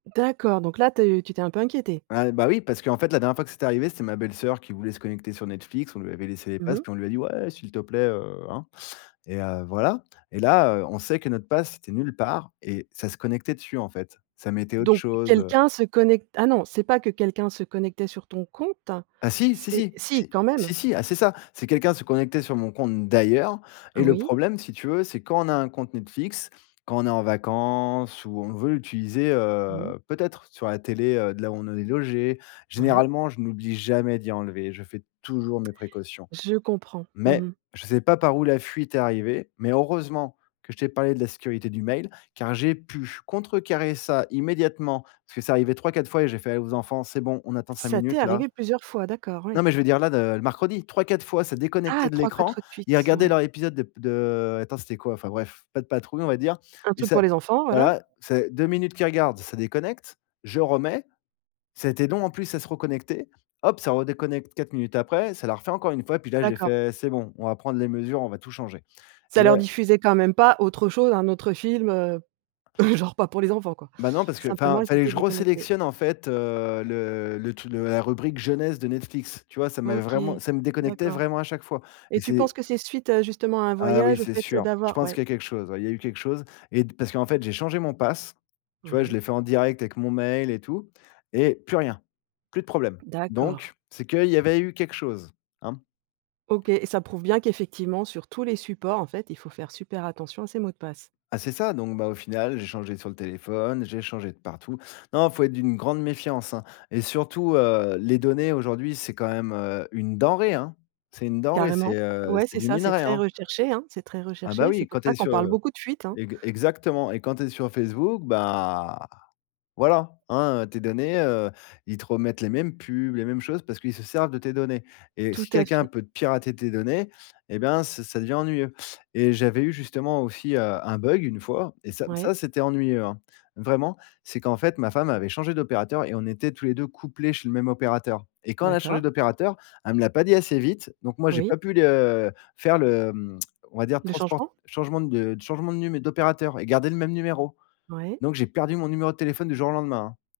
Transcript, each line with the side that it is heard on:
right: D'accord, donc là, tu es tu t'es un peu inquiété?
left: Ah, bah oui, parce qu'en fait, la dernière fois que c'était arrivé, c'était ma belle-soeur qui voulait se connecter sur Netflix. On lui avait laissé les
right: Mmh
left: pass,
right: mh.
left: puis on lui a dit: «Ouais, s'il te plaît, heu, hein, et heu voilà» et là, heu, on sait que notre pass était nul part et ça se connectait dessus, en fait. Ça mettait autre
right: Donc
left: chose, heu
right: quelqu'un se connect ah non, c'est pas que quelqu'un se connectait sur ton compte,
left: Ah si, si,
right: c'est
left: si.
right: si
left: Si,
right: quand même?
left: si, si, ah, c'est ça, c'est quelqu'un se connectait sur mon compte, d'ailleurs.
right: Ah
left: Et le
right: oui.
left: problème, si tu veux, c'est quand on a un compte Netflix, quand on est en vacances ou on veut l'utiliser,
right: Oui.
left: heu, peut-être sur la télé, heu, de là où on est logés.
right: Ouais.
left: Généralement, je n'oublie jamais d'y enlever. Je fais toujours mes précautions,
right: Je comprends. Mmh
left: mais
right: mh.
left: je sais pas par où la fuite est arrivée. Mais heureusement que je t'ai parlé de la sécurité du mail, car j'ai pu contrecarrer ça immédiatement, puisque c'est arrivé 3-4 fois et j'ai fait aux enfants: «C'est bon, on attend 5
right: Ça t'est
left: minutes là».
right: arrivé plusieurs fois, d'accord,
left: Non,
right: ouais.
left: mais je veux dire là, de le mercredi 3-4 fois, ça
right: Ah!
left: déconnectait de
right: 3-4
left: l'écran.
right: fois de
left: Ils
right: suite,
left: regardaient
right: ouais.
left: leur épisode de p de heu, attends, c'était quoi? Enfin bref, Pat Patrouille, on va dire.
right: Un
left: Et
right: truc
left: ça
right: pour les enfants, voilà.
left: voilà, c'est 2 minutes qu'ils regardent, ça déconnecte, je remets, ça a été long, en plus, à se reconnecter. Hop! ça redéconnecte 4 minutes après. Ça l'a refait encore 1 fois. Et puis là, j'ai
right: D'accord.
left: fait, c'est bon, on va prendre les mesures, on va tout changer. Et
right: Ça leur
left: là
right: diffusait quand même pas, autre chose, un autre film, heu, genre, pas pour les enfants, quoi.
left: Ben non, parce que,
right: Simplement,
left: enfin,
right: elles
left: fallait
right: étaient
left: que je
right: déconnectées.
left: re-sélectionne en fait, heu, le le truc de la rubrique jeunesse de Netflix. Tu vois? Ça m'avait
right: OK.
left: vraiment ça me déconnectait
right: D'accord
left: vraiment à chaque fois. Et
right: et tu penses
left: c'est
right: que c'est suite, heu, justement à un
left: Ah oui,
right: voyage au
left: c'est
right: fait, heu,
left: sûr. Je
right: d'avoir
left: pense
right: Ouais.
left: qu'il y a quelque chose. Ouais, il y a eu quelque chose et d parce qu'en fait, j'ai changé mon pass, tu vois? Et je
right: Ouais.
left: l'ai fait en direct, avec mon mail et tout et plus rien, plus de problème.
right: D'accord.
left: Donc, c'est qu'il y avait eu quelque chose. Hein.
right: OK et ça prouve bien qu'effectivement, sur tous les supports, en fait, il faut faire super attention à ses mots de passe.
left: Ah c'est ça, donc ben, au final, j'ai changé sur le téléphone, j'ai changé de partout. Non, il faut être d'une grande méfiance, hein, et surtout, heu, les données, aujourd'hui, c'est quand même, heu, une denrée, hein. C'est une denrée, c'est,
right: Carrément.
left: heu,
right: Ouais,
left: c'est
right: c'est
left: du
right: ça, c'est
left: minerai,
right: très
left: hein.
right: recherché, hein, c'est très
left: Ah bah,
right: recherché, c'est
left: oui,
right: pour
left: quand tu
right: ça
left: es
right: qu'on
left: sur,
right: parle
left: heu,
right: beaucoup de fuites, hein.
left: eg exactement et quand tu es sur Facebook, bah, voilà. Hein, heu, tes données, heu, ils te remettent les mêmes pubs, les mêmes choses parce qu'ils se servent de tes données et
right: Tout
left: si
right: à
left: quelqu'un
right: fait.
left: peut te pirater tes données et ben, ça ça ça devient ennuyeux et j'avais eu justement, aussi, heu, un bug, 1 fois et ça
right: Ouais.
left: ça, c'était ennuyeux, hein. Vraiment, c'est qu'en fait, ma femme avait changé d'opérateur et on était tous les 2 couplés chez le même opérateur et quand on a changé
right: D'accord.
left: d'opérateur, elle me l'a pas dit assez vite. Donc moi, j'ai
right: Oui.
left: pas pu le, heu, faire le, mmh, on va dire
right: Le
left: transport
right: changement?
left: changement de changement de num d'opérateur et garder le même numéro.
right: Ouais.
left: Donc, j'ai perdu mon numéro de téléphone du jour au lendemain.